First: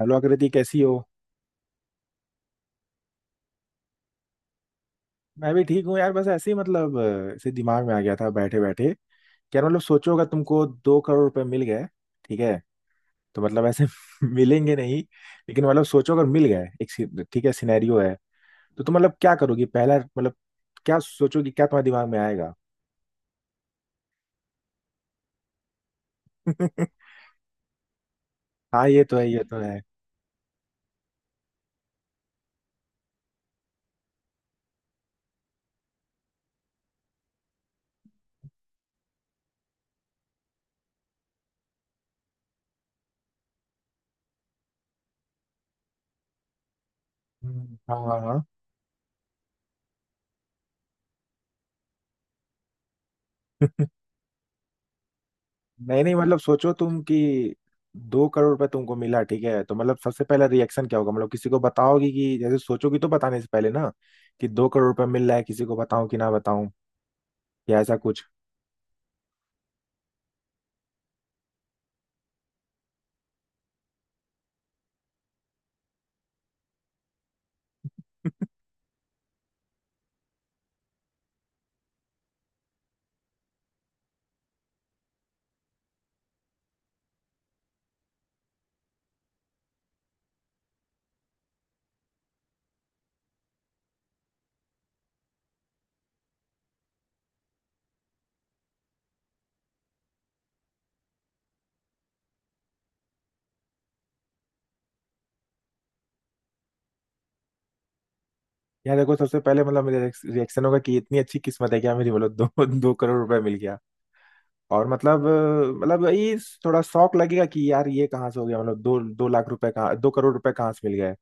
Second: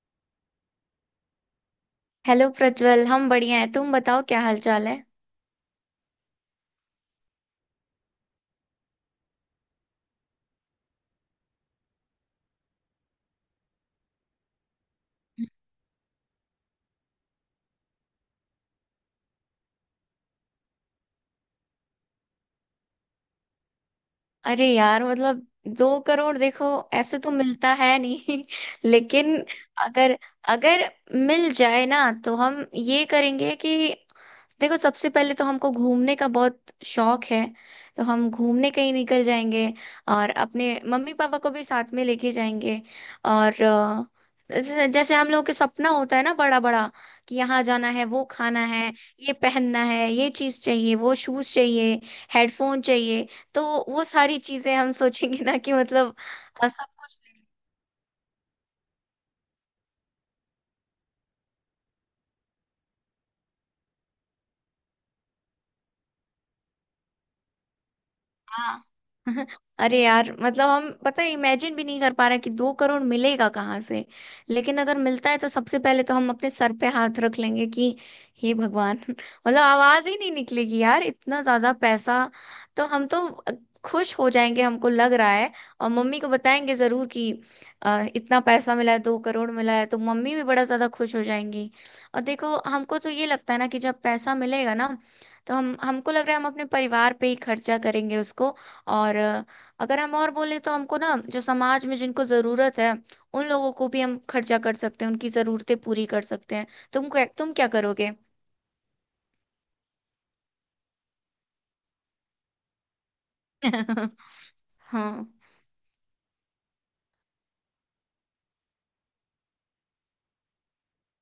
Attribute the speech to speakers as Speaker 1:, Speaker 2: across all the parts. Speaker 1: Hello Akriti, कैसी हो?
Speaker 2: Hello Prajwal. हम बढ़िया हैं। तुम बताओ, क्या हाल चाल है।
Speaker 1: मैं भी ठीक हूँ यार, बस ऐसे ही मतलब ऐसे दिमाग में आ गया था बैठे बैठे कि यार, मतलब सोचो अगर तुमको 2 करोड़ रुपए मिल गए। ठीक है, तो मतलब ऐसे मिलेंगे नहीं, लेकिन मतलब सोचो अगर मिल गए, एक ठीक है, सिनेरियो है। तो तुम मतलब क्या करोगी पहला, मतलब क्या सोचोगी, क्या तुम्हारे दिमाग में आएगा?
Speaker 2: अरे यार, मतलब दो करोड़ देखो, ऐसे तो मिलता है नहीं।
Speaker 1: हाँ, ये तो है,
Speaker 2: लेकिन
Speaker 1: ये तो है।
Speaker 2: अगर अगर मिल जाए ना, तो हम ये करेंगे कि देखो, सबसे पहले तो हमको घूमने का बहुत शौक है। तो हम घूमने कहीं निकल जाएंगे। और अपने मम्मी पापा को भी साथ में लेके जाएंगे। और जैसे जैसे हम लोगों के सपना होता है ना बड़ा बड़ा, कि यहाँ जाना
Speaker 1: हाँ
Speaker 2: है, वो
Speaker 1: हाँ।
Speaker 2: खाना है, ये पहनना है, ये चीज चाहिए, वो शूज चाहिए, हेडफोन चाहिए। तो
Speaker 1: हाँ,
Speaker 2: वो सारी चीजें हम सोचेंगे ना, कि
Speaker 1: नहीं नहीं,
Speaker 2: मतलब
Speaker 1: मतलब सोचो
Speaker 2: सब।
Speaker 1: तुम कि 2 करोड़ रुपए तुमको मिला, ठीक है, तो मतलब सबसे पहला रिएक्शन क्या होगा? मतलब किसी को बताओगी, कि जैसे सोचोगी तो बताने से पहले ना, कि 2 करोड़ रुपए मिल रहा है, किसी को बताऊं कि ना बताऊं, या ऐसा कुछ।
Speaker 2: हाँ। अरे यार, मतलब हम पता है इमेजिन भी नहीं कर पा रहे कि दो करोड़ मिलेगा कहाँ से। लेकिन अगर मिलता है, तो सबसे पहले तो हम अपने सर पे हाथ रख लेंगे कि हे भगवान। मतलब आवाज ही नहीं निकलेगी यार, इतना ज्यादा पैसा। तो हम तो खुश हो जाएंगे, हमको लग रहा है। और मम्मी को बताएंगे जरूर कि इतना पैसा मिला है, दो करोड़ मिला है, तो मम्मी भी बड़ा ज्यादा खुश हो जाएंगी। और देखो, हमको तो ये लगता है ना कि जब पैसा मिलेगा ना, तो हम हमको लग रहा है हम अपने परिवार पे ही खर्चा करेंगे उसको। और अगर हम और बोले, तो हमको ना, जो समाज में जिनको ज़रूरत है, उन लोगों को भी हम खर्चा कर सकते हैं, उनकी ज़रूरतें पूरी कर सकते हैं। तुम क्या करोगे?
Speaker 1: या देखो, सबसे पहले मतलब मेरा रिएक्शन होगा कि इतनी अच्छी किस्मत है क्या मेरी, मतलब दो 2 करोड़ रुपए मिल गया। और मतलब
Speaker 2: हाँ,
Speaker 1: मतलब ये थोड़ा शौक लगेगा कि यार ये कहाँ से हो गया, मतलब 2-2 लाख रुपए कहाँ, 2 करोड़ रुपए कहाँ से मिल गए?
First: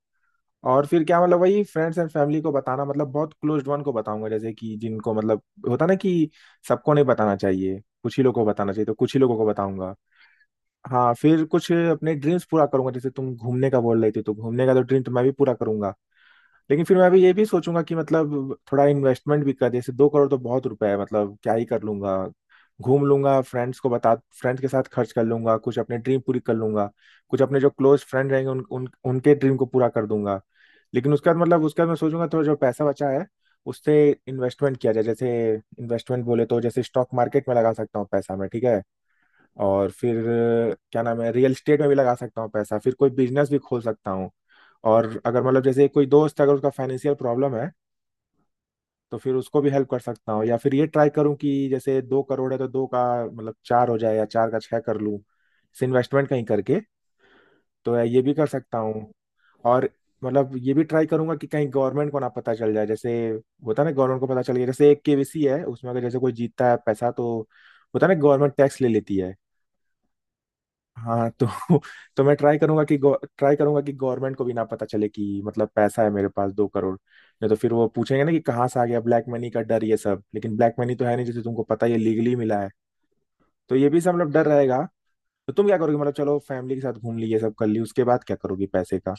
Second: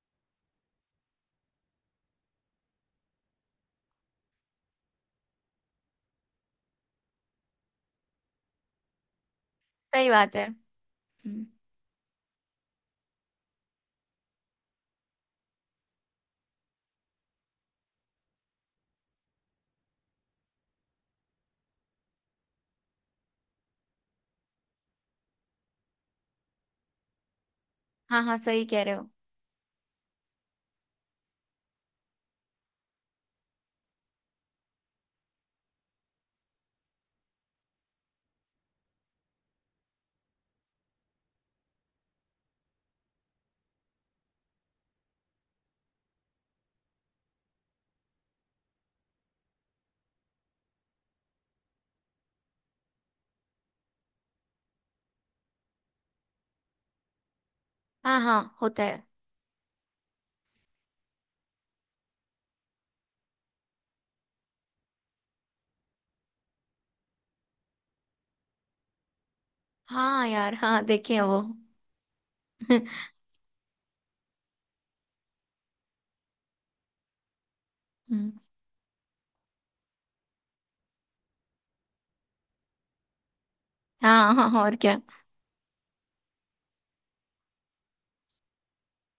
Speaker 1: और फिर क्या, मतलब वही फ्रेंड्स एंड फैमिली को बताना, मतलब बहुत क्लोज्ड वन को बताऊंगा, जैसे कि जिनको मतलब होता ना कि सबको नहीं बताना चाहिए, कुछ ही लोगों को बताना चाहिए, तो कुछ ही लोगों को बताऊंगा।
Speaker 2: सही बात है।
Speaker 1: हाँ, फिर
Speaker 2: हम्म,
Speaker 1: कुछ अपने ड्रीम्स पूरा करूंगा, जैसे तुम घूमने का बोल रही थी, तो घूमने का तो ड्रीम तो मैं भी पूरा करूंगा। लेकिन फिर मैं भी ये भी सोचूंगा कि मतलब थोड़ा इन्वेस्टमेंट भी कर, जैसे 2 करोड़ तो बहुत रुपए है, मतलब क्या ही कर लूंगा? घूम लूंगा, फ्रेंड्स को बता, फ्रेंड्स के साथ खर्च कर लूंगा, कुछ अपने ड्रीम पूरी कर लूंगा, कुछ अपने जो क्लोज
Speaker 2: हाँ
Speaker 1: फ्रेंड
Speaker 2: हाँ,
Speaker 1: रहेंगे उन,
Speaker 2: सही कह
Speaker 1: उन
Speaker 2: रहे हो।
Speaker 1: उनके ड्रीम को पूरा कर दूंगा। लेकिन उसके बाद, मतलब उसके बाद मैं सोचूंगा थोड़ा जो पैसा बचा है उससे इन्वेस्टमेंट किया जाए। जैसे इन्वेस्टमेंट बोले तो जैसे स्टॉक मार्केट में लगा सकता हूँ पैसा मैं, ठीक है, और फिर क्या नाम है, रियल एस्टेट में भी लगा सकता हूँ पैसा, फिर कोई बिजनेस भी खोल सकता हूँ। और अगर मतलब जैसे कोई दोस्त, अगर उसका फाइनेंशियल प्रॉब्लम है तो फिर उसको भी हेल्प कर सकता हूँ, या फिर ये ट्राई करूँ कि जैसे 2 करोड़ है तो दो का मतलब चार हो जाए, या चार का छः कर लूँ इन्वेस्टमेंट कहीं करके। तो
Speaker 2: हाँ
Speaker 1: ये भी
Speaker 2: हाँ,
Speaker 1: कर सकता
Speaker 2: होता है।
Speaker 1: हूँ। और मतलब ये भी ट्राई करूंगा कि कहीं गवर्नमेंट को ना पता चल जाए। जैसे होता है ना, गवर्नमेंट को पता चल गया, जैसे एक केवीसी है, उसमें अगर जैसे कोई जीतता है पैसा, तो होता है ना, गवर्नमेंट टैक्स ले लेती है।
Speaker 2: हाँ यार, हाँ, देखे हैं
Speaker 1: हाँ
Speaker 2: वो।
Speaker 1: तो तो मैं ट्राई करूंगा कि गवर्नमेंट को भी ना पता चले कि मतलब पैसा है मेरे पास 2 करोड़, नहीं तो फिर वो पूछेंगे
Speaker 2: हम्म,
Speaker 1: ना कि कहाँ से आ गया, ब्लैक मनी का डर, ये सब, लेकिन ब्लैक मनी तो है नहीं, जैसे तुमको पता है, ये लीगली मिला है। तो ये भी सब मतलब
Speaker 2: हाँ
Speaker 1: डर
Speaker 2: हाँ, और
Speaker 1: रहेगा।
Speaker 2: क्या।
Speaker 1: तो तुम क्या करोगे? मतलब चलो फैमिली के साथ घूम ली, ये सब कर ली, उसके बाद क्या करोगी पैसे का?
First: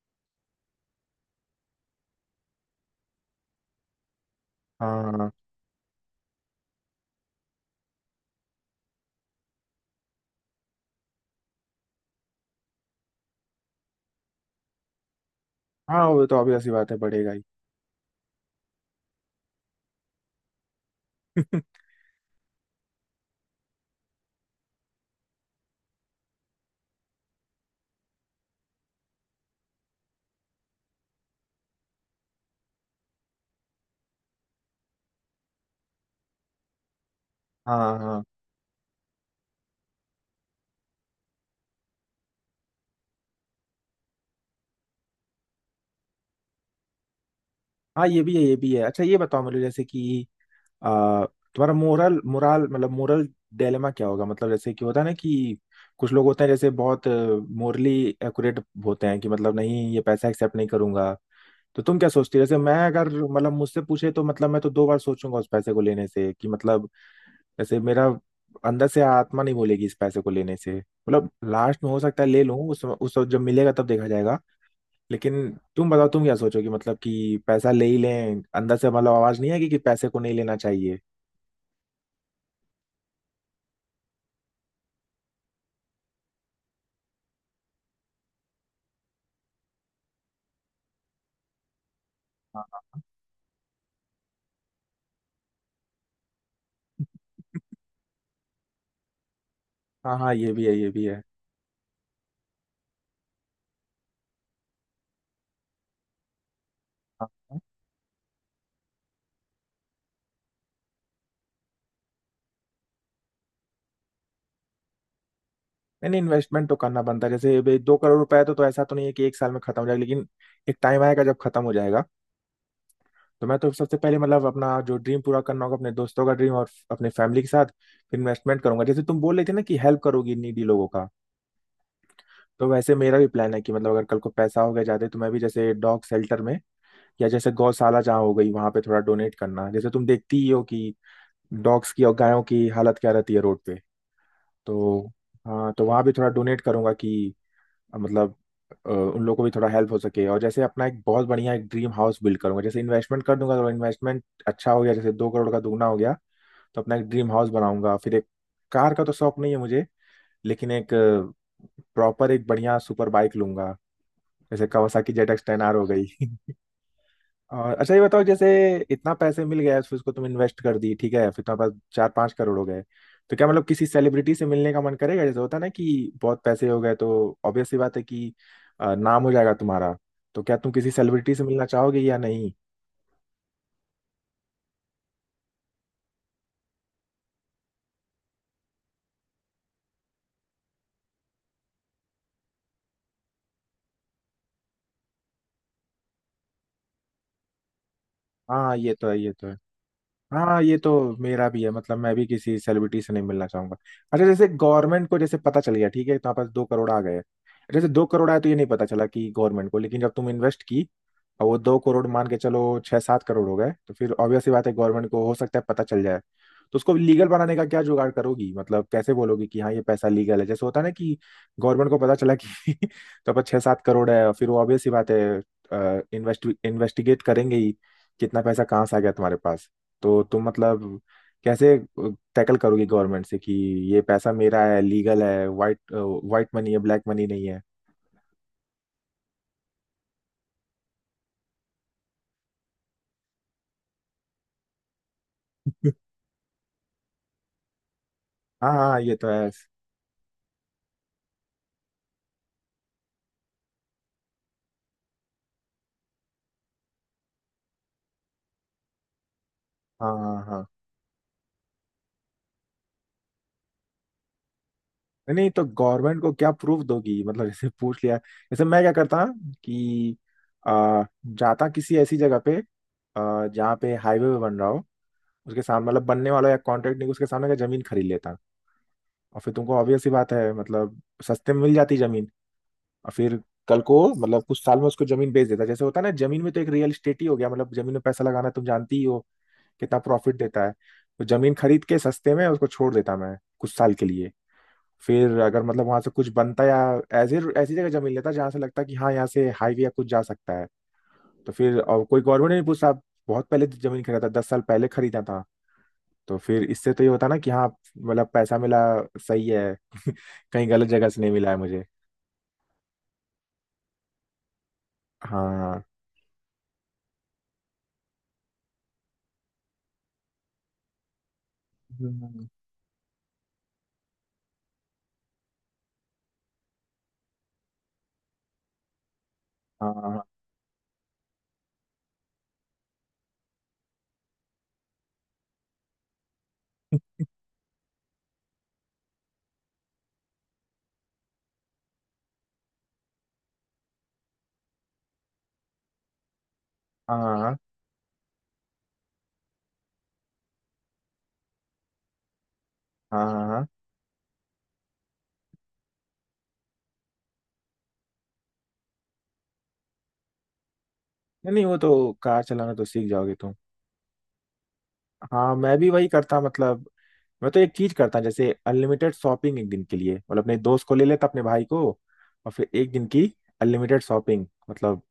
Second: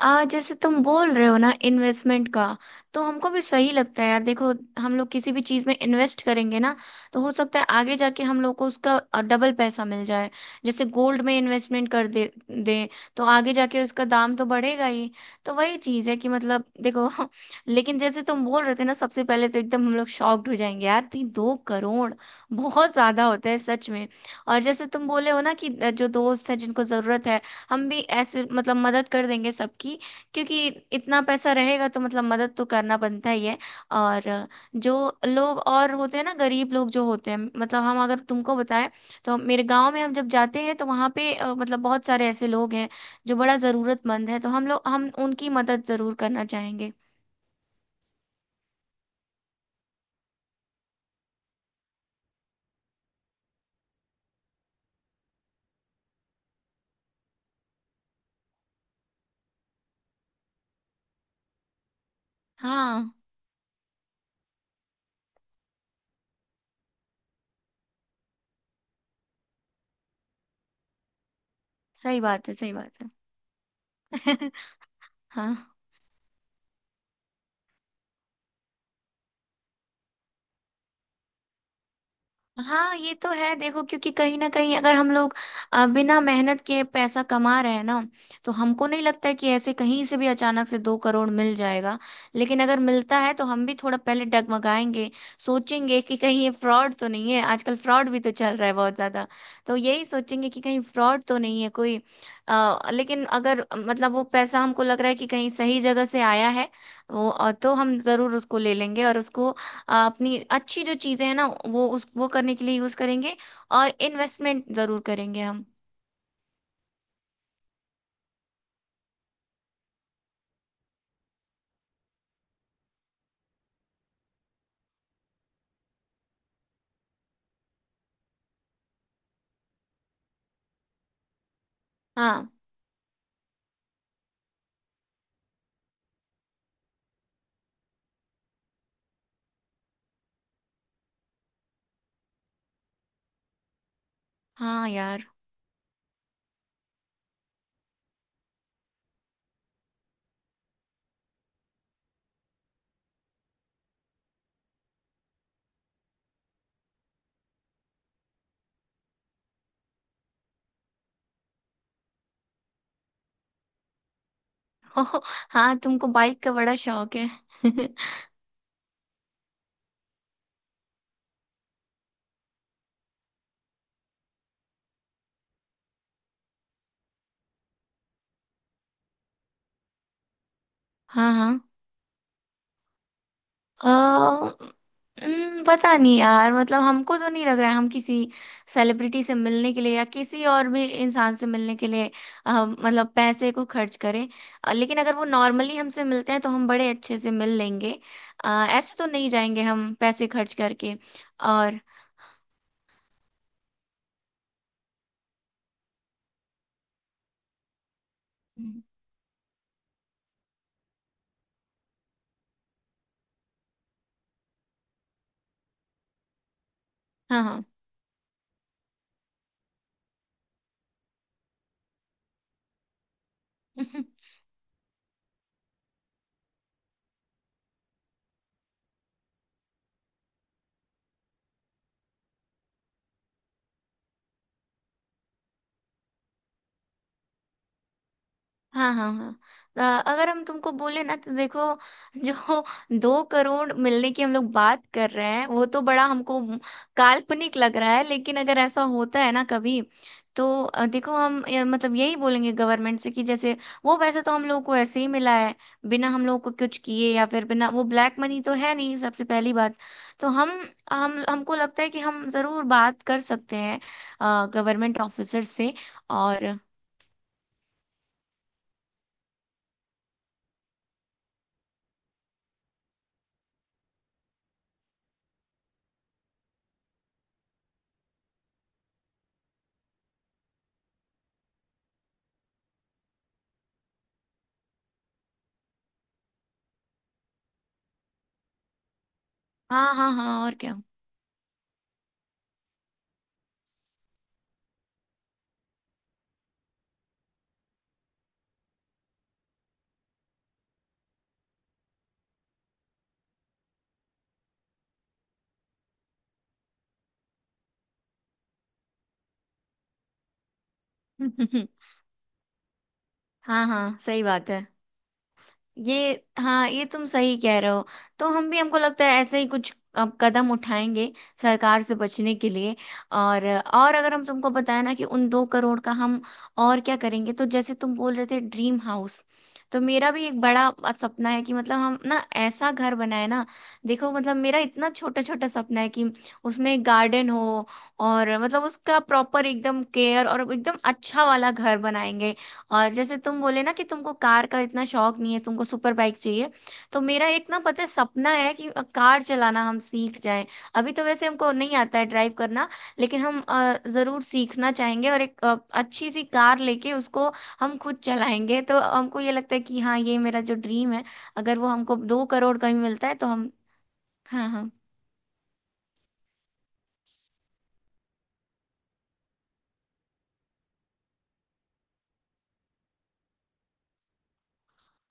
Speaker 2: आ जैसे तुम बोल रहे हो ना, इन्वेस्टमेंट का, तो हमको भी सही लगता है यार, देखो। हम लोग
Speaker 1: हाँ
Speaker 2: किसी भी चीज में इन्वेस्ट करेंगे ना, तो हो सकता है आगे जाके हम लोग को उसका डबल पैसा मिल जाए। जैसे गोल्ड में इन्वेस्टमेंट कर दे दे, तो आगे जाके उसका दाम तो बढ़ेगा ही। तो वही
Speaker 1: हाँ,
Speaker 2: चीज है
Speaker 1: वो
Speaker 2: कि
Speaker 1: तो obvious
Speaker 2: मतलब
Speaker 1: सी बात है,
Speaker 2: देखो।
Speaker 1: बढ़ेगा ही।
Speaker 2: लेकिन जैसे तुम बोल रहे थे ना, सबसे पहले तो एकदम हम लोग शॉक्ड हो जाएंगे यार, तीन दो करोड़ बहुत ज्यादा होता है सच में। और जैसे तुम बोले हो ना कि जो दोस्त है जिनको जरूरत है, हम भी ऐसे मतलब मदद कर देंगे सबकी। क्योंकि इतना पैसा रहेगा तो मतलब मदद तो करना बनता ही है। और जो लोग और होते हैं ना, गरीब लोग जो होते हैं, मतलब
Speaker 1: हाँ
Speaker 2: हम अगर
Speaker 1: हाँ
Speaker 2: तुमको बताएं, तो मेरे गांव में हम जब जाते हैं तो वहाँ पे मतलब बहुत सारे ऐसे लोग हैं, जो बड़ा जरूरतमंद है। तो हम उनकी मदद जरूर करना चाहेंगे।
Speaker 1: हाँ, ये भी है ये भी है। अच्छा, ये बताओ मुझे, जैसे कि आ, तुम्हारा मोरल मोरल मतलब मोरल डायलेमा क्या होगा? मतलब जैसे कि होता है ना कि कुछ लोग होते हैं जैसे बहुत मोरली एक्यूरेट होते हैं कि मतलब, नहीं, ये पैसा एक्सेप्ट नहीं करूंगा। तो तुम क्या सोचती हो? जैसे मैं अगर,
Speaker 2: हाँ,
Speaker 1: मतलब मुझसे पूछे तो मतलब मैं तो 2 बार सोचूंगा उस पैसे को लेने से कि मतलब जैसे मेरा अंदर से आत्मा नहीं बोलेगी इस पैसे को लेने से, मतलब लास्ट में हो
Speaker 2: सही
Speaker 1: सकता है ले
Speaker 2: बात है,
Speaker 1: लूं,
Speaker 2: सही
Speaker 1: उस
Speaker 2: बात
Speaker 1: उस वक्त जब मिलेगा तब देखा जाएगा।
Speaker 2: है।
Speaker 1: लेकिन
Speaker 2: हाँ
Speaker 1: तुम बताओ, तुम क्या सोचोगे? मतलब कि पैसा ले ही लें, अंदर से मतलब आवाज नहीं आएगी कि पैसे को नहीं लेना चाहिए?
Speaker 2: हाँ, ये तो है। देखो, क्योंकि कहीं ना कहीं अगर हम लोग बिना मेहनत के पैसा कमा रहे हैं ना, तो हमको नहीं लगता है कि ऐसे कहीं से भी अचानक से दो करोड़ मिल जाएगा। लेकिन अगर मिलता है, तो हम भी थोड़ा पहले डगमगाएंगे। सोचेंगे कि कहीं ये फ्रॉड तो नहीं है, आजकल फ्रॉड भी तो चल रहा है बहुत ज्यादा। तो यही
Speaker 1: हाँ हाँ,
Speaker 2: सोचेंगे
Speaker 1: ये
Speaker 2: कि
Speaker 1: भी है
Speaker 2: कहीं
Speaker 1: ये भी है।
Speaker 2: फ्रॉड तो नहीं है कोई। लेकिन अगर मतलब वो पैसा हमको लग रहा है कि कहीं सही जगह से आया है
Speaker 1: हाँ
Speaker 2: वो,
Speaker 1: हाँ।
Speaker 2: तो हम जरूर उसको ले लेंगे, और उसको अपनी अच्छी जो चीजें हैं ना, वो उस वो करने के लिए यूज करेंगे। और इन्वेस्टमेंट जरूर करेंगे हम।
Speaker 1: नहीं नहीं, इन्वेस्टमेंट तो करना बनता है, जैसे भाई 2 करोड़ रुपए है तो ऐसा तो नहीं है कि एक साल में खत्म हो जाएगा, लेकिन एक टाइम आएगा जब खत्म हो जाएगा। तो मैं तो सबसे पहले मतलब अपना जो ड्रीम पूरा करना होगा अपने दोस्तों का ड्रीम और अपने फैमिली के साथ। फिर इन्वेस्टमेंट करूंगा, जैसे तुम बोल रहे थे ना कि हेल्प करोगी नीडी लोगों का,
Speaker 2: हाँ
Speaker 1: तो वैसे मेरा भी प्लान है कि मतलब अगर कल को पैसा हो गया जाते तो मैं भी जैसे डॉग शेल्टर में, या जैसे गौशाला जहाँ हो गई वहां पे थोड़ा डोनेट करना। जैसे तुम देखती ही हो कि डॉग्स की और गायों की हालत क्या रहती है रोड पे।
Speaker 2: हाँ
Speaker 1: तो
Speaker 2: यार।
Speaker 1: हाँ, तो वहां भी थोड़ा डोनेट करूंगा कि मतलब उन लोगों को भी थोड़ा हेल्प हो सके। और जैसे अपना एक बहुत बढ़िया एक ड्रीम हाउस बिल्ड करूंगा, जैसे इन्वेस्टमेंट कर दूंगा तो इन्वेस्टमेंट अच्छा हो गया, जैसे दो करोड़ का दुगना हो गया, तो अपना एक ड्रीम हाउस बनाऊंगा। फिर एक, कार का तो शौक नहीं है मुझे, लेकिन एक प्रॉपर एक बढ़िया सुपर बाइक लूंगा, जैसे Kawasaki Z x ten R
Speaker 2: हाँ,
Speaker 1: हो
Speaker 2: तुमको
Speaker 1: गई।
Speaker 2: बाइक का बड़ा शौक है।
Speaker 1: और अच्छा, ये बताओ, जैसे इतना पैसे मिल गया फिर उसको तुम इन्वेस्ट कर दी, ठीक है, फिर तुम्हारे पास 4-5 करोड़ हो गए, तो क्या मतलब किसी सेलिब्रिटी से मिलने का मन करेगा? जैसे होता है ना कि बहुत पैसे हो गए तो ऑब्वियस सी बात है कि नाम हो जाएगा तुम्हारा। तो क्या तुम किसी
Speaker 2: हाँ
Speaker 1: सेलिब्रिटी से
Speaker 2: हाँ।
Speaker 1: मिलना चाहोगे या नहीं?
Speaker 2: अ, पता नहीं यार, मतलब हमको तो नहीं लग रहा है हम किसी सेलिब्रिटी से मिलने के लिए या किसी और भी इंसान से मिलने के लिए मतलब पैसे को खर्च करें। लेकिन अगर वो नॉर्मली हमसे मिलते हैं तो हम बड़े अच्छे से मिल लेंगे।
Speaker 1: हाँ ये
Speaker 2: ऐसे तो
Speaker 1: तो है
Speaker 2: नहीं
Speaker 1: ये तो है।
Speaker 2: जाएंगे हम पैसे खर्च
Speaker 1: हाँ ये तो
Speaker 2: करके।
Speaker 1: मेरा भी है,
Speaker 2: और
Speaker 1: मतलब मैं भी किसी सेलिब्रिटी से नहीं मिलना चाहूंगा। अच्छा, जैसे गवर्नमेंट को जैसे पता चल गया, ठीक है, तुम्हारे पास 2 करोड़ आ गए, जैसे दो करोड़ आए तो ये नहीं
Speaker 2: हम्म,
Speaker 1: पता चला कि गवर्नमेंट को, लेकिन जब तुम इन्वेस्ट की और वो 2 करोड़ मान के चलो 6-7 करोड़ हो गए, तो फिर ऑब्वियस सी बात है गवर्नमेंट को हो सकता है पता चल जाए, तो उसको लीगल
Speaker 2: हाँ
Speaker 1: बनाने
Speaker 2: हाँ।
Speaker 1: का क्या जुगाड़ करोगी? मतलब कैसे बोलोगी कि हाँ ये पैसा लीगल है? जैसे होता है ना कि गवर्नमेंट को पता चला कि तो पर 6-7 करोड़ है, और फिर वो ऑब्वियस सी बात है इन्वेस्ट इन्वेस्टिगेट करेंगे ही, कितना पैसा कहाँ से आ गया तुम्हारे पास। तो तुम मतलब कैसे टैकल करोगी गवर्नमेंट से कि ये पैसा मेरा है, लीगल है, वाइट वाइट मनी है, ब्लैक मनी नहीं है?
Speaker 2: हाँ हाँ हाँ। अ, अगर हम तुमको बोले ना तो देखो, जो दो करोड़ मिलने की हम लोग बात कर रहे हैं, वो तो बड़ा हमको काल्पनिक लग रहा है। लेकिन अगर
Speaker 1: हाँ
Speaker 2: ऐसा
Speaker 1: हाँ ये
Speaker 2: होता
Speaker 1: तो
Speaker 2: है ना
Speaker 1: है।
Speaker 2: कभी, तो देखो, हम मतलब यही बोलेंगे गवर्नमेंट से कि, जैसे वो वैसे तो हम लोगों को ऐसे ही मिला है, बिना हम लोगों को कुछ किए, या फिर बिना वो, ब्लैक मनी तो है नहीं सबसे पहली बात।
Speaker 1: हाँ
Speaker 2: तो
Speaker 1: हाँ हाँ।
Speaker 2: हम हमको लगता है कि हम जरूर बात कर सकते हैं गवर्नमेंट ऑफिसर
Speaker 1: नहीं तो
Speaker 2: से।
Speaker 1: गवर्नमेंट को क्या
Speaker 2: और
Speaker 1: प्रूफ दोगी? मतलब जैसे पूछ लिया, जैसे मैं क्या करता कि जाता किसी ऐसी जगह पे जहाँ पे हाईवे पे बन रहा हो उसके सामने, मतलब बनने वाला या कॉन्ट्रैक्ट, नहीं उसके सामने का जमीन खरीद लेता। और फिर तुमको ऑब्वियस सी बात है, मतलब सस्ते में मिल जाती जमीन। और फिर कल को, मतलब कुछ साल में उसको जमीन बेच देता, जैसे होता है ना जमीन में, तो एक रियल इस्टेट ही हो गया, मतलब जमीन में पैसा लगाना तुम जानती ही हो
Speaker 2: हाँ
Speaker 1: कितना
Speaker 2: हाँ
Speaker 1: प्रॉफिट
Speaker 2: हाँ, और
Speaker 1: देता है।
Speaker 2: क्या।
Speaker 1: तो जमीन खरीद के सस्ते में उसको छोड़ देता मैं कुछ साल के लिए, फिर अगर मतलब वहां से कुछ बनता, या ऐसी ऐसी जगह जमीन लेता जहां से लगता कि हाँ यहाँ से हाईवे या कुछ जा सकता है, तो फिर और कोई गवर्नमेंट नहीं पूछता, आप बहुत पहले जमीन खरीदा था, 10 साल पहले खरीदा था। तो फिर इससे तो ये होता ना कि हाँ, मतलब पैसा मिला, सही है, कहीं गलत जगह से नहीं मिला है मुझे।
Speaker 2: हाँ हाँ, सही बात है।
Speaker 1: हाँ।
Speaker 2: ये हाँ, ये तुम सही कह रहे हो। तो हम भी हमको लगता है ऐसे ही कुछ अब कदम उठाएंगे सरकार से बचने
Speaker 1: हम्म,
Speaker 2: के लिए। और अगर हम तुमको बताए ना कि उन दो करोड़ का हम और क्या करेंगे, तो जैसे तुम बोल रहे थे ड्रीम हाउस, तो
Speaker 1: हाँ
Speaker 2: मेरा
Speaker 1: हाँ
Speaker 2: भी एक बड़ा सपना है कि मतलब हम ना ऐसा घर बनाए ना। देखो, मतलब मेरा इतना छोटा छोटा सपना है कि उसमें गार्डन हो, और मतलब उसका प्रॉपर एकदम केयर, और एकदम अच्छा वाला घर बनाएंगे। और जैसे तुम बोले ना कि तुमको कार का इतना शौक नहीं है, तुमको सुपर बाइक चाहिए, तो मेरा एक
Speaker 1: हाँ
Speaker 2: ना, पता है, सपना है कि कार चलाना हम सीख जाएं। अभी तो वैसे हमको नहीं आता है ड्राइव करना। लेकिन
Speaker 1: हाँ
Speaker 2: हम
Speaker 1: हाँ।
Speaker 2: जरूर सीखना चाहेंगे, और एक अच्छी सी कार लेके उसको हम खुद चलाएंगे। तो हमको ये लगता है कि हाँ, ये मेरा जो ड्रीम है,
Speaker 1: नहीं
Speaker 2: अगर
Speaker 1: नहीं
Speaker 2: वो
Speaker 1: वो तो,
Speaker 2: हमको दो
Speaker 1: कार
Speaker 2: करोड़ का
Speaker 1: चलाना
Speaker 2: भी
Speaker 1: तो सीख
Speaker 2: मिलता है तो
Speaker 1: जाओगे
Speaker 2: हम।
Speaker 1: तुम।
Speaker 2: हाँ हाँ।
Speaker 1: हाँ, मैं भी वही करता, मतलब मैं तो एक चीज करता, जैसे अनलिमिटेड शॉपिंग एक दिन के लिए, मतलब अपने दोस्त को ले लेता, अपने भाई को, और फिर एक दिन की अनलिमिटेड शॉपिंग, मतलब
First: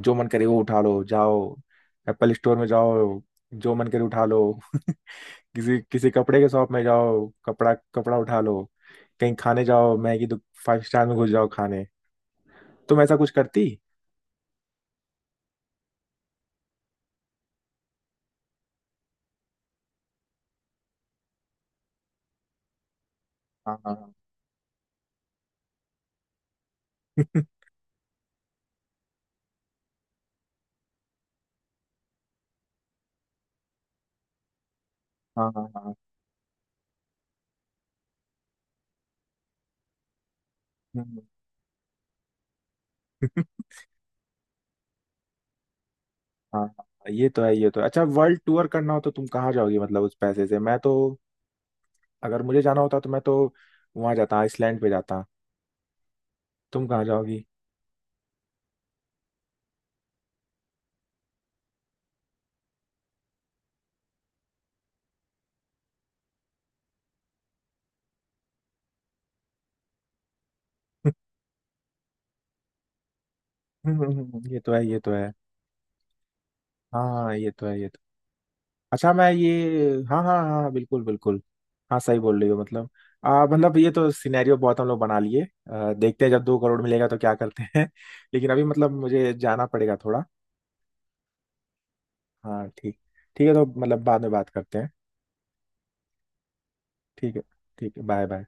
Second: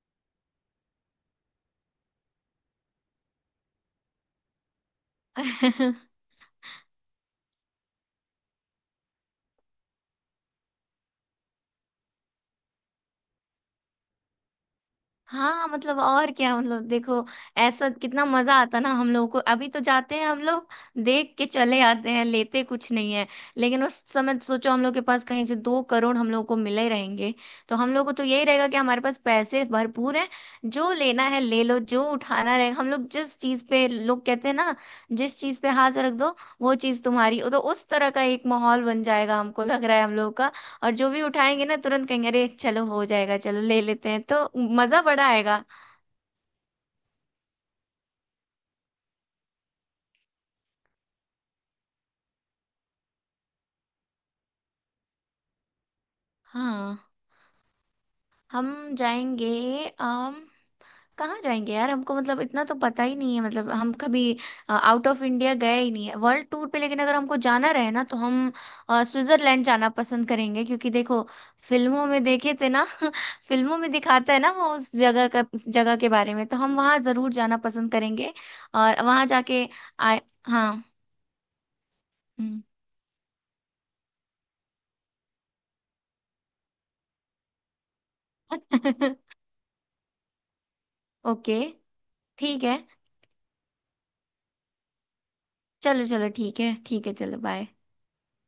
Speaker 1: जो मन करे वो उठा लो, जाओ, एप्पल स्टोर में जाओ, जो मन करे उठा लो। किसी किसी कपड़े के शॉप में जाओ, कपड़ा कपड़ा उठा लो, कहीं खाने जाओ, मैगी तो, फाइव स्टार में घुस जाओ खाने। तुम ऐसा कुछ करती?
Speaker 2: हाँ, मतलब और क्या, मतलब देखो, ऐसा कितना मजा आता ना हम लोगों को। अभी तो जाते हैं हम लोग, देख के चले आते हैं, लेते कुछ नहीं है।
Speaker 1: हाँ
Speaker 2: लेकिन उस
Speaker 1: हाँ
Speaker 2: समय सोचो, हम लोग के पास कहीं से दो करोड़ हम लोग को मिले रहेंगे,
Speaker 1: हाँ।
Speaker 2: तो हम लोग को तो यही रहेगा कि हमारे पास पैसे भरपूर हैं, जो लेना है ले लो। जो उठाना रहेगा हम लोग, जिस चीज पे लोग कहते हैं ना, जिस
Speaker 1: हाँ
Speaker 2: चीज
Speaker 1: हाँ
Speaker 2: पे
Speaker 1: हाँ।
Speaker 2: हाथ रख दो वो चीज तुम्हारी, तो उस तरह का एक माहौल बन जाएगा, हमको लग रहा है हम लोग का। और जो
Speaker 1: हम्म।
Speaker 2: भी उठाएंगे ना तुरंत कहेंगे, अरे चलो हो जाएगा, चलो ले लेते हैं, तो मजा बड़ा आएगा।
Speaker 1: हाँ हाँ। ये तो है ये तो है। अच्छा, वर्ल्ड टूर करना हो तो तुम कहाँ जाओगी? मतलब उस पैसे से मैं तो, अगर मुझे जाना होता तो मैं तो वहां जाता, आइसलैंड पे जाता। तुम
Speaker 2: हाँ,
Speaker 1: कहाँ जाओगी?
Speaker 2: हम जाएंगे। अम कहाँ जाएंगे यार, हमको मतलब इतना तो पता ही नहीं है, मतलब हम कभी आउट ऑफ इंडिया गए ही नहीं है वर्ल्ड टूर पे। लेकिन अगर हमको जाना रहे ना, तो हम स्विट्जरलैंड जाना पसंद करेंगे, क्योंकि देखो, फिल्मों में देखे थे ना। फिल्मों में दिखाता है ना
Speaker 1: ये
Speaker 2: वो
Speaker 1: तो है ये तो है।
Speaker 2: उस जगह के बारे में, तो हम वहाँ जरूर
Speaker 1: हाँ ये
Speaker 2: जाना
Speaker 1: तो है, ये
Speaker 2: पसंद
Speaker 1: तो।
Speaker 2: करेंगे। और
Speaker 1: अच्छा
Speaker 2: वहाँ
Speaker 1: मैं
Speaker 2: जाके
Speaker 1: ये,
Speaker 2: आए।
Speaker 1: हाँ हाँ हाँ हाँ,
Speaker 2: हाँ,
Speaker 1: बिल्कुल बिल्कुल। हाँ, सही बोल रही हो,
Speaker 2: हम्म।
Speaker 1: मतलब मतलब ये तो सिनेरियो बहुत हम लोग बना लिए। देखते हैं जब 2 करोड़ मिलेगा तो क्या करते हैं। लेकिन अभी मतलब मुझे जाना पड़ेगा थोड़ा।
Speaker 2: ओके, ठीक
Speaker 1: हाँ
Speaker 2: है।
Speaker 1: ठीक ठीक है तो मतलब बाद में बात करते हैं।
Speaker 2: चलो चलो, ठीक है ठीक है,
Speaker 1: ठीक
Speaker 2: चलो
Speaker 1: है,
Speaker 2: बाय।
Speaker 1: ठीक है, बाय बाय।